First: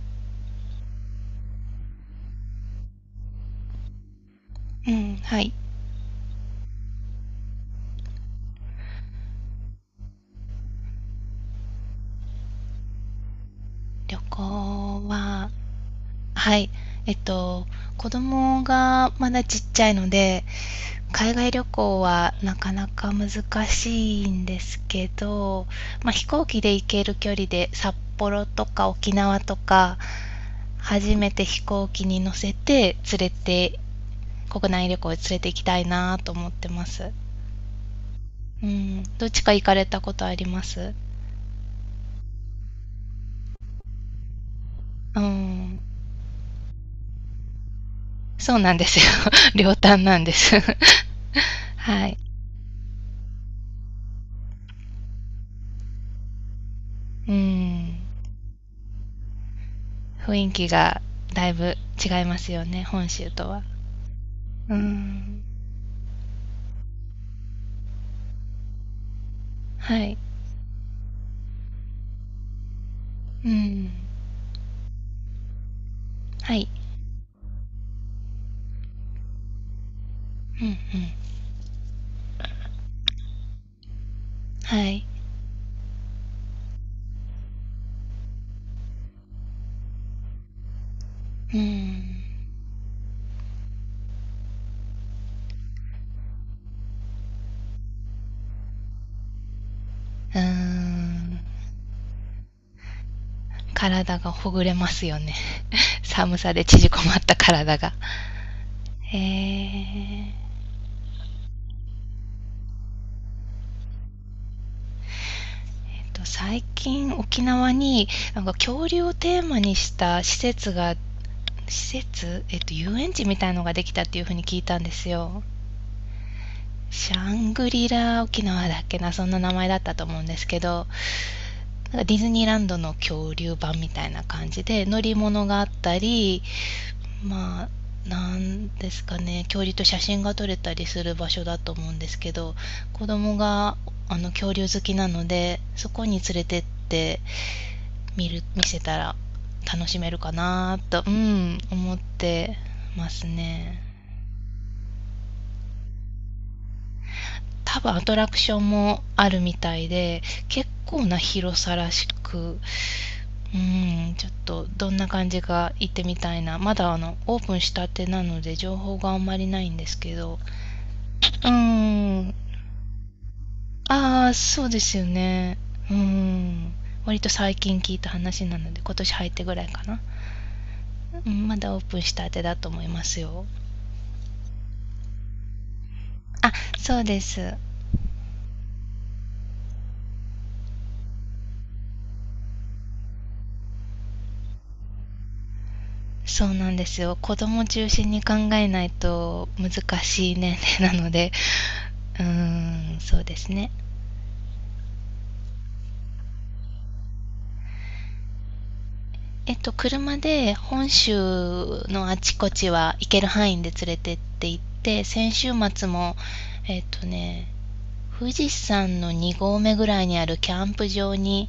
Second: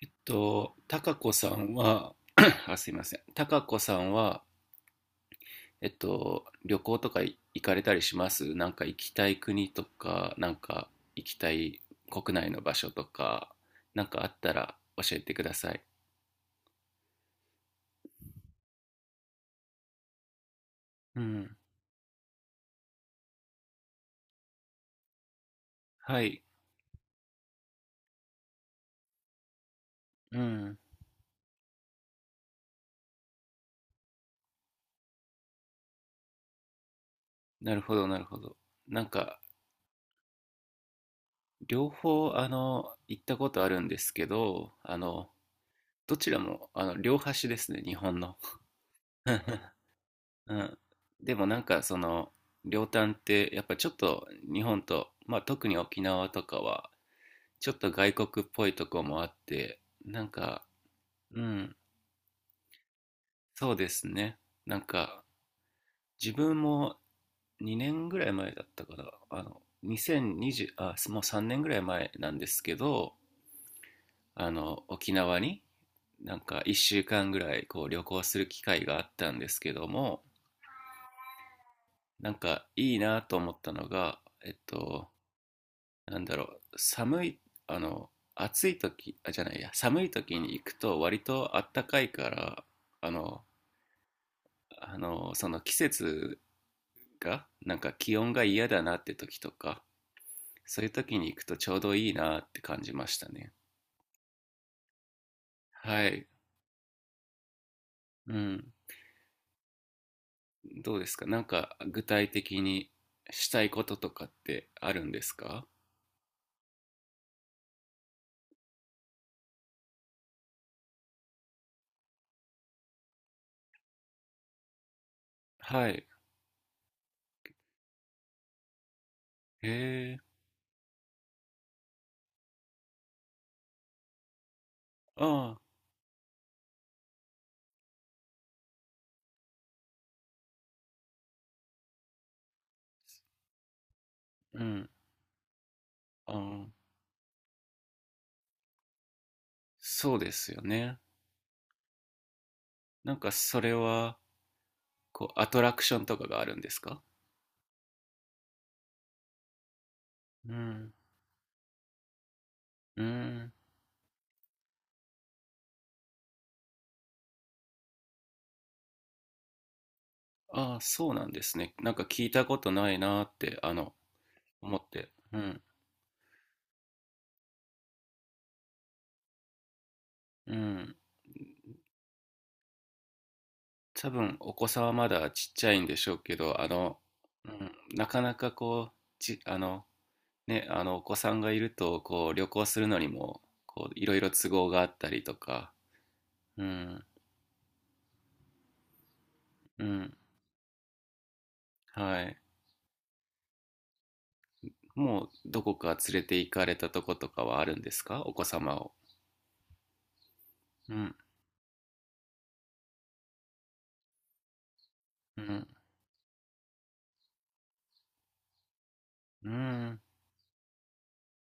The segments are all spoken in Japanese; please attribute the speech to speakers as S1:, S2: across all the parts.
S1: たかこさんは、あ、すいません。たかこさんは、
S2: うん、はい。
S1: 旅行とか行かれたりします？なんか行きたい国とか、なんか行きたい国内の場所とか、なん
S2: 旅
S1: かあったら
S2: 行
S1: 教えてく
S2: は、
S1: ださい。
S2: はい。えっと、子供がまだちっちゃいので、
S1: う
S2: 海外
S1: ん。
S2: 旅行はなかなか難しいんですけど、まあ、
S1: は
S2: 飛
S1: い。
S2: 行機で行ける距離で札幌とか沖縄とか、
S1: うん。
S2: 初めて飛行機に乗せて連れて、国内旅行へ連れて行きたいなと思ってます。
S1: なるほど、なるほど。
S2: う
S1: な
S2: ん。
S1: ん
S2: どっ
S1: か、
S2: ちか行かれたことあります？
S1: 両方、行ったことあるんですけど、
S2: うん。
S1: どちらも、両端ですね、日本の。
S2: そうなんですよ。両端なんで
S1: う
S2: す。
S1: ん、でもなんかそ
S2: はい。
S1: の両端ってやっぱちょっと日本と、まあ、特に沖縄とかは
S2: う
S1: ちょっと
S2: ん。
S1: 外国っぽいとこもあって、なん
S2: 雰囲
S1: か、
S2: 気が
S1: う
S2: だい
S1: ん、
S2: ぶ違いますよね、本州とは。
S1: そうですね。
S2: う
S1: なんか
S2: ん。
S1: 自分も2年ぐらい前だったから、
S2: はい。
S1: 2020、あ、もう3年ぐらい前なんですけど、
S2: うん。
S1: 沖縄になん
S2: は
S1: か
S2: い。
S1: 1週間ぐらいこう旅行する機会があったんですけども、
S2: うんうん。
S1: なんかいいなと思ったのが、えっ
S2: はい。
S1: となんだろう、寒い、暑い時、あ、じゃないや、寒い時に行くと割と
S2: う
S1: あったかい
S2: ん。
S1: から、あの、その季節が、なんか気温が嫌だなって時とか、
S2: うー
S1: そういう時に行
S2: ん。
S1: くとちょうどいいなって感じましたね。
S2: 体がほぐれますよね。
S1: はい。
S2: 寒さで縮こまった体が。
S1: うん。
S2: えー
S1: どうですか？なんか具体的にしたいこととかってあるんですか？
S2: 最近沖縄になんか恐竜をテーマにした施設、遊園地みたいのができたっていうふうに聞いたんですよ。
S1: はい。
S2: シャングリラ沖縄だっけな、そんな名前だったと
S1: へ
S2: 思うん
S1: え。
S2: ですけど、なんかディズニーランドの恐竜版みたいな感じで、乗り物
S1: ああ、
S2: があったり、まあ、なんですかね、恐竜と写真が撮れたりする場所だと思うんですけど、子供が恐
S1: う
S2: 竜好
S1: ん。
S2: きなので、そこに連
S1: あ
S2: れてっ
S1: あ、
S2: て見せたら楽しめ
S1: そう
S2: るか
S1: ですよ
S2: な
S1: ね。
S2: と、うん、思ってま
S1: なん
S2: す
S1: かそれ
S2: ね。
S1: は、こう、アトラクションとかがあるんですか？
S2: 多分アトラクションもあるみたいで、
S1: う
S2: 結
S1: ん。
S2: 構な広さらしく、
S1: うん。
S2: うん、ちょっとどんな感じか行ってみたいな。まだオープンしたてなので情報があんまりないんですけど。
S1: ああ、そうなんで
S2: うー
S1: すね。なんか聞い
S2: ん。
S1: たことないなーって、
S2: ああ、そう
S1: 思
S2: で
S1: っ
S2: すよ
S1: て。う
S2: ね。
S1: ん。
S2: うーん。割と最近聞いた話なので、今年入ってぐらいかな。
S1: うん。
S2: うん、まだオープンしたてだと思いますよ。
S1: 多分、お子さんはまだちっちゃいんでしょうけ
S2: あ、
S1: ど、
S2: そうで
S1: う
S2: す。
S1: ん、なかなかこう、ね、お子さんがいると、こう、旅行するのにも、こう、いろいろ都合があったりとか、
S2: そう
S1: う
S2: なんです
S1: ん、
S2: よ。子供中心に考えないと難
S1: うん、
S2: しい年齢 なので、
S1: は
S2: う
S1: い。
S2: ーん、そうですね。
S1: もう、どこか連れて行かれたとことかはあるんですか？お子様を。
S2: 車で本
S1: うん、
S2: 州のあちこちは行ける範囲で連れてって行って、先
S1: う
S2: 週
S1: ん、
S2: 末も、えっとね、富士山の2
S1: う
S2: 合目ぐ
S1: ん。
S2: らいにあるキャンプ場に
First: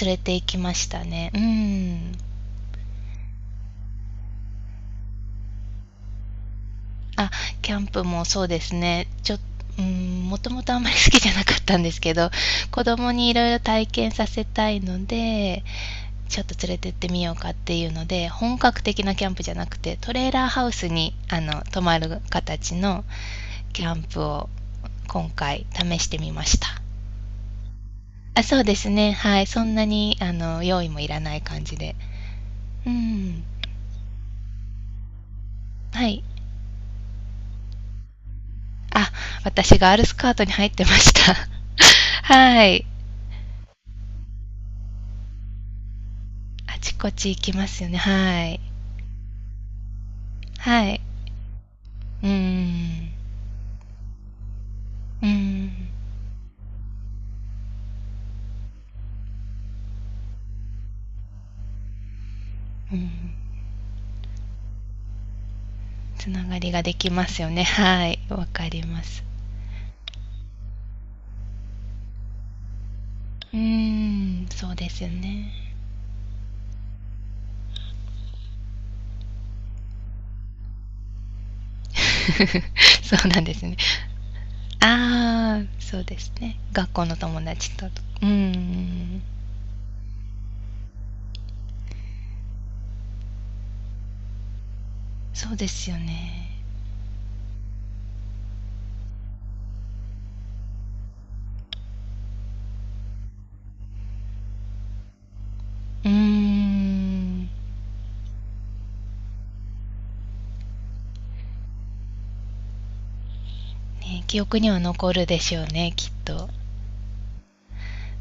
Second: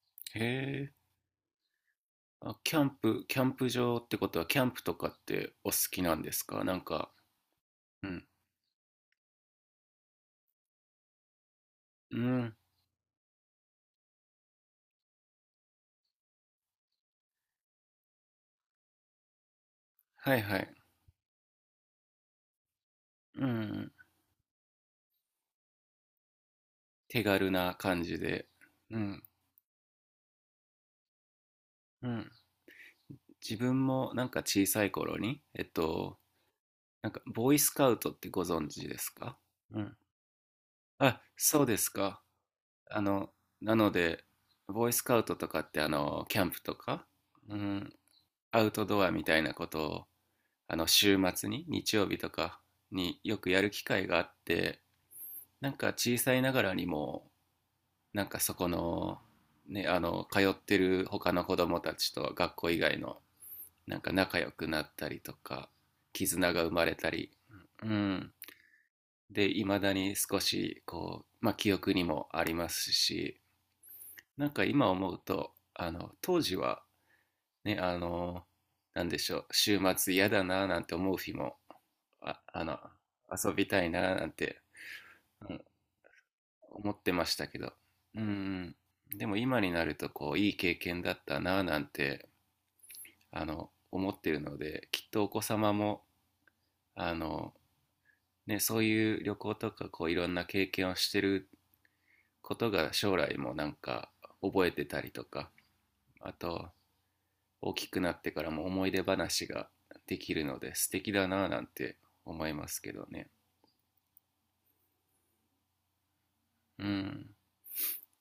S2: 連れて
S1: へ
S2: 行きまし
S1: え。
S2: たね。うん。
S1: あ、キャンプ場ってことは、キャンプとかってお好きなんですか？なんか、
S2: あ、キャンプ
S1: う
S2: も
S1: ん。
S2: そうですね。ちょうん、もともとあんまり好きじゃなかったんですけ
S1: う
S2: ど、
S1: ん。
S2: 子供にいろいろ体験させたいので、ちょっと連れてってみようかっていうので、本格的なキャンプじゃなくて、トレー
S1: はい
S2: ラー
S1: は
S2: ハウ
S1: い。
S2: スに、泊まる形の
S1: う
S2: キ
S1: ん。
S2: ャンプを今回試してみました。
S1: 手軽な感じ
S2: あ、
S1: で。
S2: そうです
S1: う
S2: ね。
S1: ん。
S2: はい。そんなに、用意もいらない感じで。
S1: うん。
S2: うん。
S1: 自分もなんか小さい頃に、
S2: はい。
S1: なんか、ボーイスカウトってご存知です
S2: あ、
S1: か？
S2: 私
S1: う
S2: ガ
S1: ん。
S2: ールスカートに入ってまし
S1: あ、
S2: た。
S1: そうですか。
S2: はい。
S1: あの、なので、ボーイスカウトとかって、キャンプと
S2: あち
S1: か、
S2: こち行き
S1: う
S2: ますよ
S1: ん、
S2: ね。はい。
S1: アウトドアみたいなことを、
S2: はい。
S1: 週末に、日曜日
S2: う
S1: とか
S2: ーん。
S1: によくやる機会があって、
S2: うー
S1: な
S2: ん。
S1: んか小さいながらにも、なんかそこの、ね、通ってる他の子供たちと学校以
S2: う
S1: 外
S2: ん。
S1: の、なんか仲良くなったりとか、
S2: つな
S1: 絆
S2: が
S1: が生
S2: りが
S1: ま
S2: で
S1: れた
S2: きま
S1: り、
S2: すよね。
S1: う
S2: はい。
S1: ん。
S2: わかります。
S1: で、いまだに少し、こう、まあ、記憶にもありますし、
S2: うー
S1: な
S2: ん。
S1: んか
S2: そう
S1: 今
S2: ですよ
S1: 思う
S2: ね。
S1: と、当時は、ね、なんでしょう、週末嫌だななんて思う日も、あ、
S2: そうなん
S1: 遊
S2: です
S1: び
S2: ね。
S1: たいななんて、う
S2: ああ、そうですね。
S1: 思
S2: 学
S1: っ
S2: 校
S1: て
S2: の
S1: まし
S2: 友
S1: たけ
S2: 達
S1: ど。
S2: と。う
S1: う
S2: ー
S1: ん。
S2: ん。
S1: でも今になると、こう、いい経験だったなぁなんて、思ってるので、きっとお子
S2: そうで
S1: 様
S2: すよ
S1: も、
S2: ね。
S1: あの、ね、そういう旅行とか、こう、いろんな経験をしてることが将来もなんか覚えてたりとか、
S2: うー
S1: あと、
S2: ん。ね、
S1: 大きくなってからも思い出話ができるので、素敵だなぁなんて思いますけどね。
S2: 記憶には残るでしょうね、きっと。
S1: うん。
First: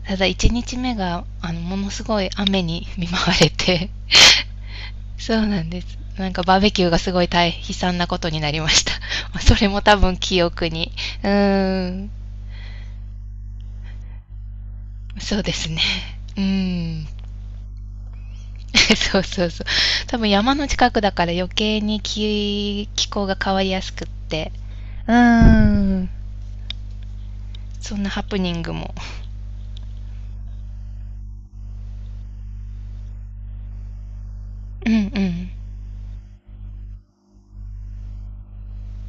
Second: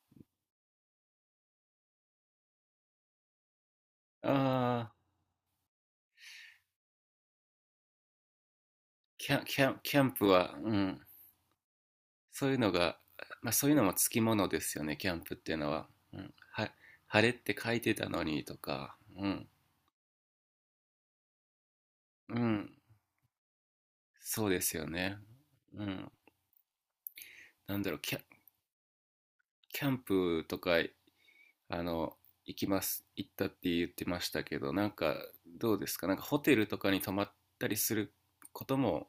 S2: ただ1日目がものすごい雨に見舞われて。
S1: ああ、
S2: そうなんです。なんかバーベキューがすごい大悲惨なことになりました。それも多
S1: キャン
S2: 分
S1: プ
S2: 記
S1: は、
S2: 憶
S1: う
S2: に。
S1: ん、
S2: うーん。
S1: そういうのが、まあ、そういうのもつきものですよね、キャンプっ
S2: そう
S1: て
S2: で
S1: いうの
S2: すね。
S1: は。うん、
S2: うーん。
S1: 晴れって書いてたのにと か、
S2: そう
S1: う
S2: そ
S1: ん、
S2: うそう。多分山の近くだから余計に
S1: うん、
S2: 気候が変わりやすくっ
S1: そう
S2: て。
S1: ですよ
S2: う
S1: ね。
S2: ー
S1: う
S2: ん。
S1: ん、なんだろ
S2: そ
S1: う、
S2: んなハプニングも。
S1: キャンプとか、あの、行きます、行ったって言ってましたけど、な
S2: う
S1: ん
S2: んう
S1: か
S2: ん。
S1: どうですか、なんかホテルとかに泊まったりすることも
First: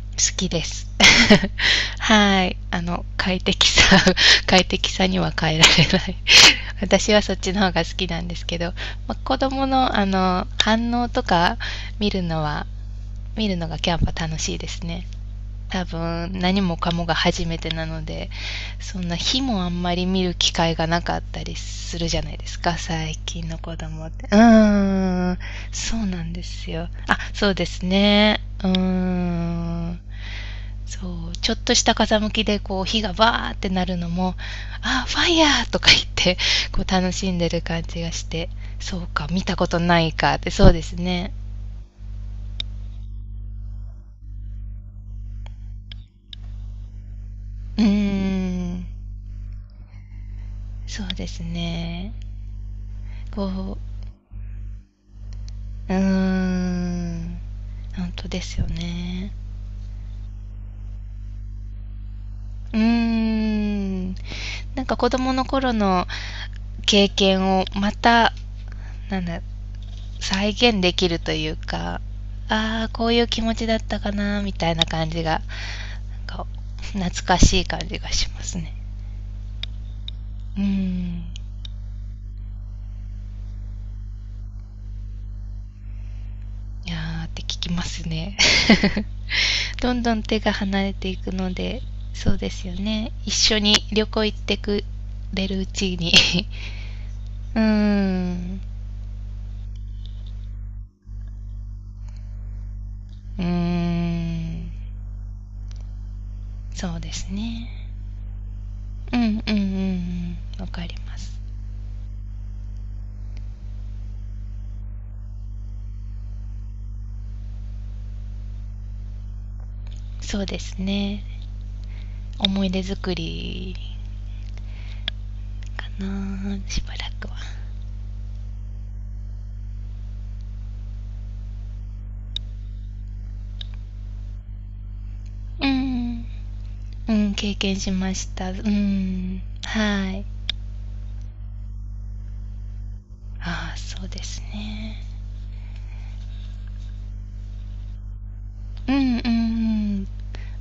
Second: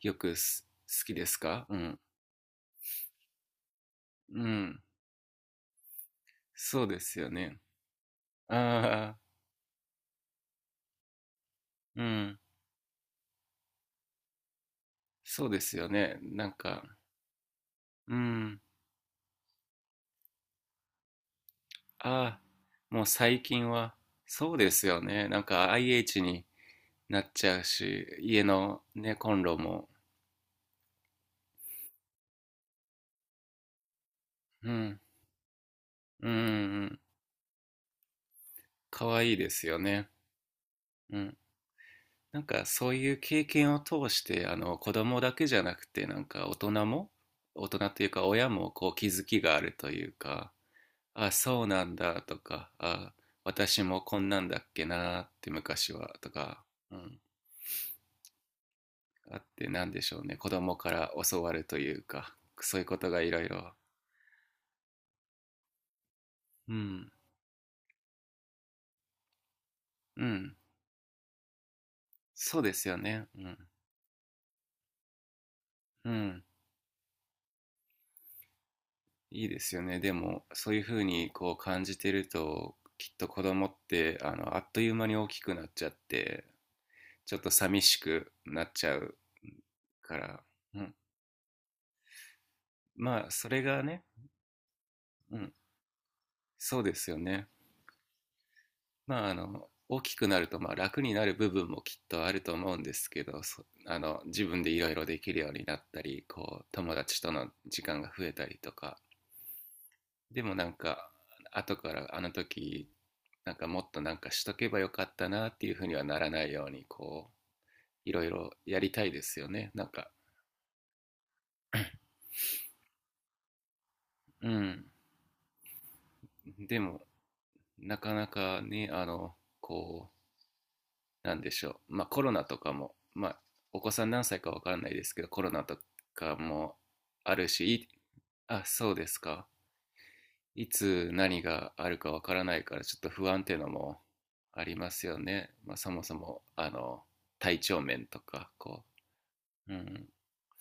S1: よく
S2: 好きです。
S1: 好きですか？う ん、
S2: はい。快適さ、
S1: う
S2: 快
S1: ん、
S2: 適さには変えられない
S1: そうで
S2: 私
S1: す
S2: は
S1: よ
S2: そっち
S1: ね。
S2: の方が好きなんですけど、まあ、
S1: ああ、
S2: 子供の、反応とか
S1: う
S2: 見る
S1: ん、
S2: のは、見るのがキャンパ楽しいですね。
S1: そうです
S2: 多
S1: よね。
S2: 分、
S1: なん
S2: 何も
S1: か、
S2: かもが初めてなの
S1: う
S2: で、
S1: ん。
S2: そんな日もあんまり見る機会がなかったりするじゃない
S1: ああ、
S2: ですか、
S1: もう
S2: 最
S1: 最
S2: 近の
S1: 近
S2: 子
S1: は、
S2: 供って。う
S1: そうですよね。
S2: ーん、
S1: なんか
S2: そう
S1: IH
S2: なんで
S1: に
S2: すよ。あ、
S1: なっち
S2: そう
S1: ゃう
S2: です
S1: し、
S2: ね。
S1: 家
S2: うー
S1: のね、コンロも、
S2: ん。そう、ちょっとした風向きでこう火がバーってなるのも、
S1: うん、
S2: あ、ファイヤーとか言っ
S1: うん、う
S2: て、こう
S1: ん、
S2: 楽しんでる感じがして、そ
S1: か
S2: う
S1: わ
S2: か、
S1: いい
S2: 見
S1: で
S2: た
S1: す
S2: こ
S1: よ
S2: とな
S1: ね。
S2: いかって、そうです
S1: う
S2: ね。
S1: ん。なんかそういう経験を通して、子供だけじゃなくて、なんか大人も、大
S2: うー
S1: 人というか親も
S2: ん、
S1: こう気づきがあるというか、
S2: そうで
S1: あ、
S2: す
S1: そうなん
S2: ね。
S1: だとか、あ、
S2: こ
S1: 私もこんなんだっけなって
S2: う、
S1: 昔
S2: うー
S1: はとか、うん、
S2: ん、本当ですよね。
S1: あってなんでしょうね？子供から教わるというか、そ
S2: うー
S1: ういうことがいろいろ、
S2: ん、なんか子供の頃の
S1: う
S2: 経
S1: ん、
S2: 験をまた、なんだ、
S1: う
S2: 再
S1: ん、
S2: 現できるというか、
S1: そうで
S2: あ
S1: す
S2: あ、
S1: よ
S2: こういう
S1: ね。う
S2: 気持
S1: ん、
S2: ちだったかな、みたいな感じが、な
S1: う
S2: ん
S1: ん、
S2: か、懐かしい感じがしますね。
S1: いいですよね。でも
S2: うー
S1: そういうふう
S2: ん。
S1: にこう感じてると、きっと子供ってあっという間に大きくなっちゃって
S2: いやーっ
S1: ちょっ
S2: て
S1: と
S2: 聞き
S1: 寂
S2: ま
S1: し
S2: す
S1: く
S2: ね
S1: なっちゃう
S2: どんど
S1: か
S2: ん
S1: ら、
S2: 手が
S1: う
S2: 離
S1: ん、
S2: れていくので、そうですよね。
S1: まあ
S2: 一
S1: そ
S2: 緒
S1: れ
S2: に
S1: がね、
S2: 旅行行ってく
S1: う
S2: れ
S1: ん、
S2: るうちに
S1: そうですよね。
S2: うーん。
S1: まあ、大きくなると、まあ、楽になる部分もきっとあると思うんですけど、
S2: うー
S1: そあの、自分で
S2: ん。
S1: いろいろできるようになったり、こう、友
S2: そうで
S1: 達
S2: す
S1: との
S2: ね。
S1: 時間が増えたりとか、
S2: うん、うん、うん、
S1: でも
S2: うん。
S1: な
S2: わ
S1: ん
S2: かり
S1: か、
S2: ます。
S1: 後からあの時、なんかもっとなんかしとけばよかったなっていうふうにはならないように、こう、いろいろやりたいですよね。なんか、
S2: そうですね。思い出作り
S1: うん。
S2: かな。
S1: で
S2: しば
S1: も、
S2: らくは。
S1: なかなかね、なんでしょう、まあ、コロナとかも、まあ、お子さん何歳かわからないですけど、コロナ
S2: う
S1: と
S2: ん。
S1: かも
S2: う
S1: あ
S2: ん、
S1: る
S2: 経験
S1: し、
S2: しました。う
S1: あ、そうです
S2: ん、
S1: か。
S2: はい。
S1: いつ何があるかわからないから、ちょっと不安っていうの
S2: ああ、
S1: も
S2: そうです
S1: ありま
S2: ね。
S1: すよね。まあ、そもそも、体調面とか、こ
S2: うん、うん、う
S1: う。うん。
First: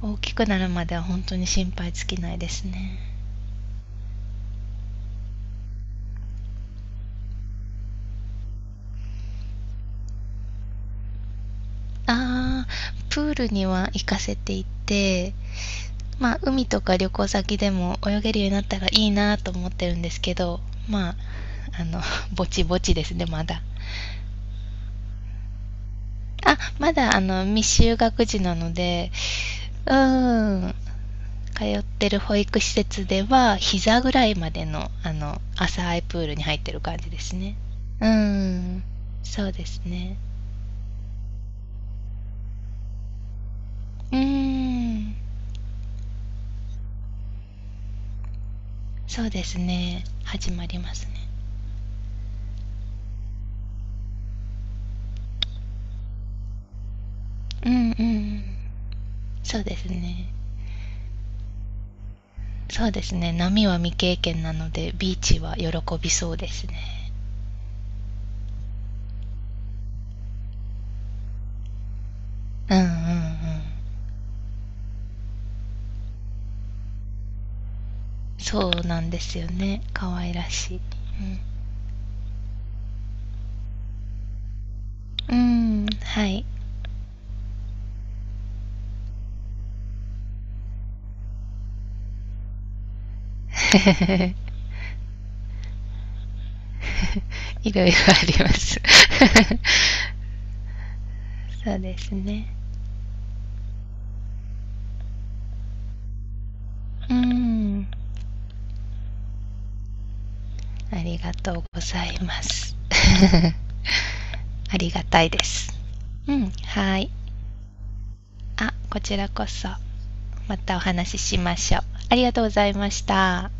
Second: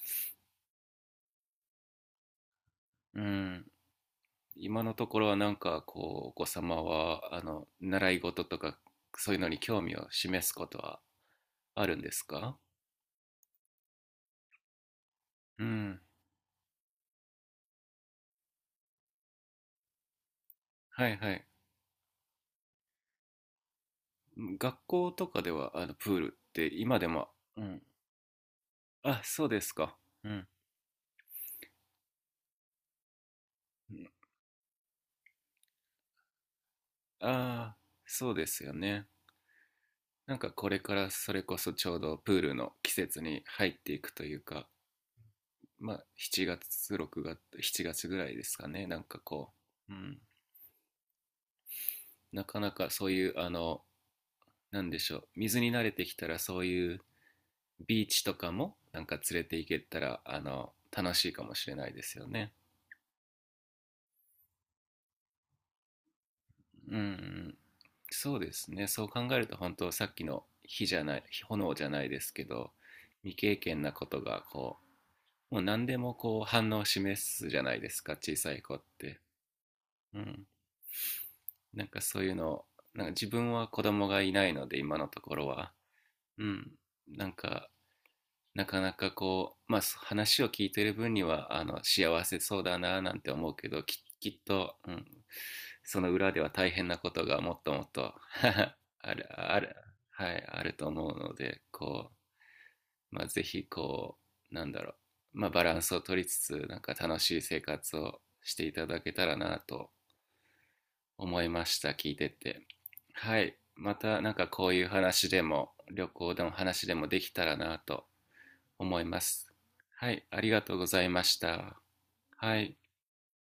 S2: ん。大きくなるまでは本当に心配尽きないですね。
S1: うん。今のところはなんか、こう、お子様は、習い事とか、そういうのに興味を示すことはあるんですか？
S2: ああ、プールには行かせていて、
S1: うん。
S2: まあ海とか旅行先でも泳げるようになったらいいなと思ってるんですけど、
S1: は
S2: まあ、
S1: いはい。
S2: あのぼちぼちですね、まだ。
S1: 学校とかではあのプールっ
S2: あ、
S1: て
S2: ま
S1: 今で
S2: だ
S1: も、うん、
S2: 未就学児なので、
S1: あ、そうです
S2: う
S1: か。うん。
S2: ーん、通ってる保育施設では、膝ぐらいまでの、浅いプールに入ってる感じですね。
S1: ああ、
S2: うー
S1: そうですよ
S2: ん、
S1: ね。
S2: そうですね。
S1: なんかこれからそれこそちょうどプールの季節に入っていく
S2: うー
S1: というか、
S2: ん、
S1: まあ7月、6月、7月ぐらいですかね。なんか
S2: そうで
S1: こ
S2: す
S1: う、う
S2: ね。
S1: ん。
S2: 始まりますね。
S1: なかなかそういう、なんでしょう。水に慣れてきたらそういう
S2: うんう
S1: ビーチと
S2: ん、
S1: かもなんか連れて
S2: そう
S1: 行
S2: で
S1: け
S2: す
S1: たら、
S2: ね。
S1: 楽しいかもしれないですよね。
S2: そうですね。波は未経験なので、ビーチは喜びそうです
S1: う
S2: ね。
S1: ん。そうですね。そう考えると本当さっきの火じゃない、炎じゃないですけど、
S2: うんうんうん。
S1: 未経験なことが、こう、もう何でもこう反応を示すじゃないですか、小さい
S2: そう
S1: 子っ
S2: なんで
S1: て。
S2: すよね。可
S1: う
S2: 愛
S1: ん、
S2: らしい。
S1: なんかそういうの、なんか自分は子供がいないので今のとこ
S2: う
S1: ろは、
S2: ん、うん、は
S1: う
S2: い。
S1: ん、なんかなかなかこう、まあ、話を聞いてる分には幸せそうだななんて思うけど、きっ と、うん、その裏では大変なことがもっ と
S2: い
S1: も
S2: ろ
S1: っ
S2: いろ
S1: と
S2: ありま す
S1: ある、ある、はい、あると思うので、
S2: そうで
S1: こ
S2: すね。
S1: う、まあ、ぜひこう、なんだろう、まあ、バランスを取りつつ、なんか
S2: う
S1: 楽しい生
S2: ん。
S1: 活をしていただけたらなと
S2: ありが
S1: 思い
S2: とう
S1: まし
S2: ご
S1: た、
S2: ざ
S1: 聞い
S2: い
S1: て
S2: ま
S1: て。
S2: す
S1: はい。 またなんかこう
S2: あ
S1: いう
S2: りがた
S1: 話
S2: い
S1: で
S2: で
S1: も
S2: す。
S1: 旅
S2: う
S1: 行で
S2: ん、
S1: も話で
S2: は
S1: も
S2: い。
S1: できたらなと
S2: あ、
S1: 思
S2: こ
S1: い
S2: ち
S1: ま
S2: らこ
S1: す。
S2: そ、
S1: はい。あり
S2: ま
S1: がと
S2: た
S1: う
S2: お
S1: ござい
S2: 話
S1: ま
S2: し
S1: し
S2: しまし
S1: た。
S2: ょう。ありがとうご
S1: は
S2: ざい
S1: い。
S2: ました。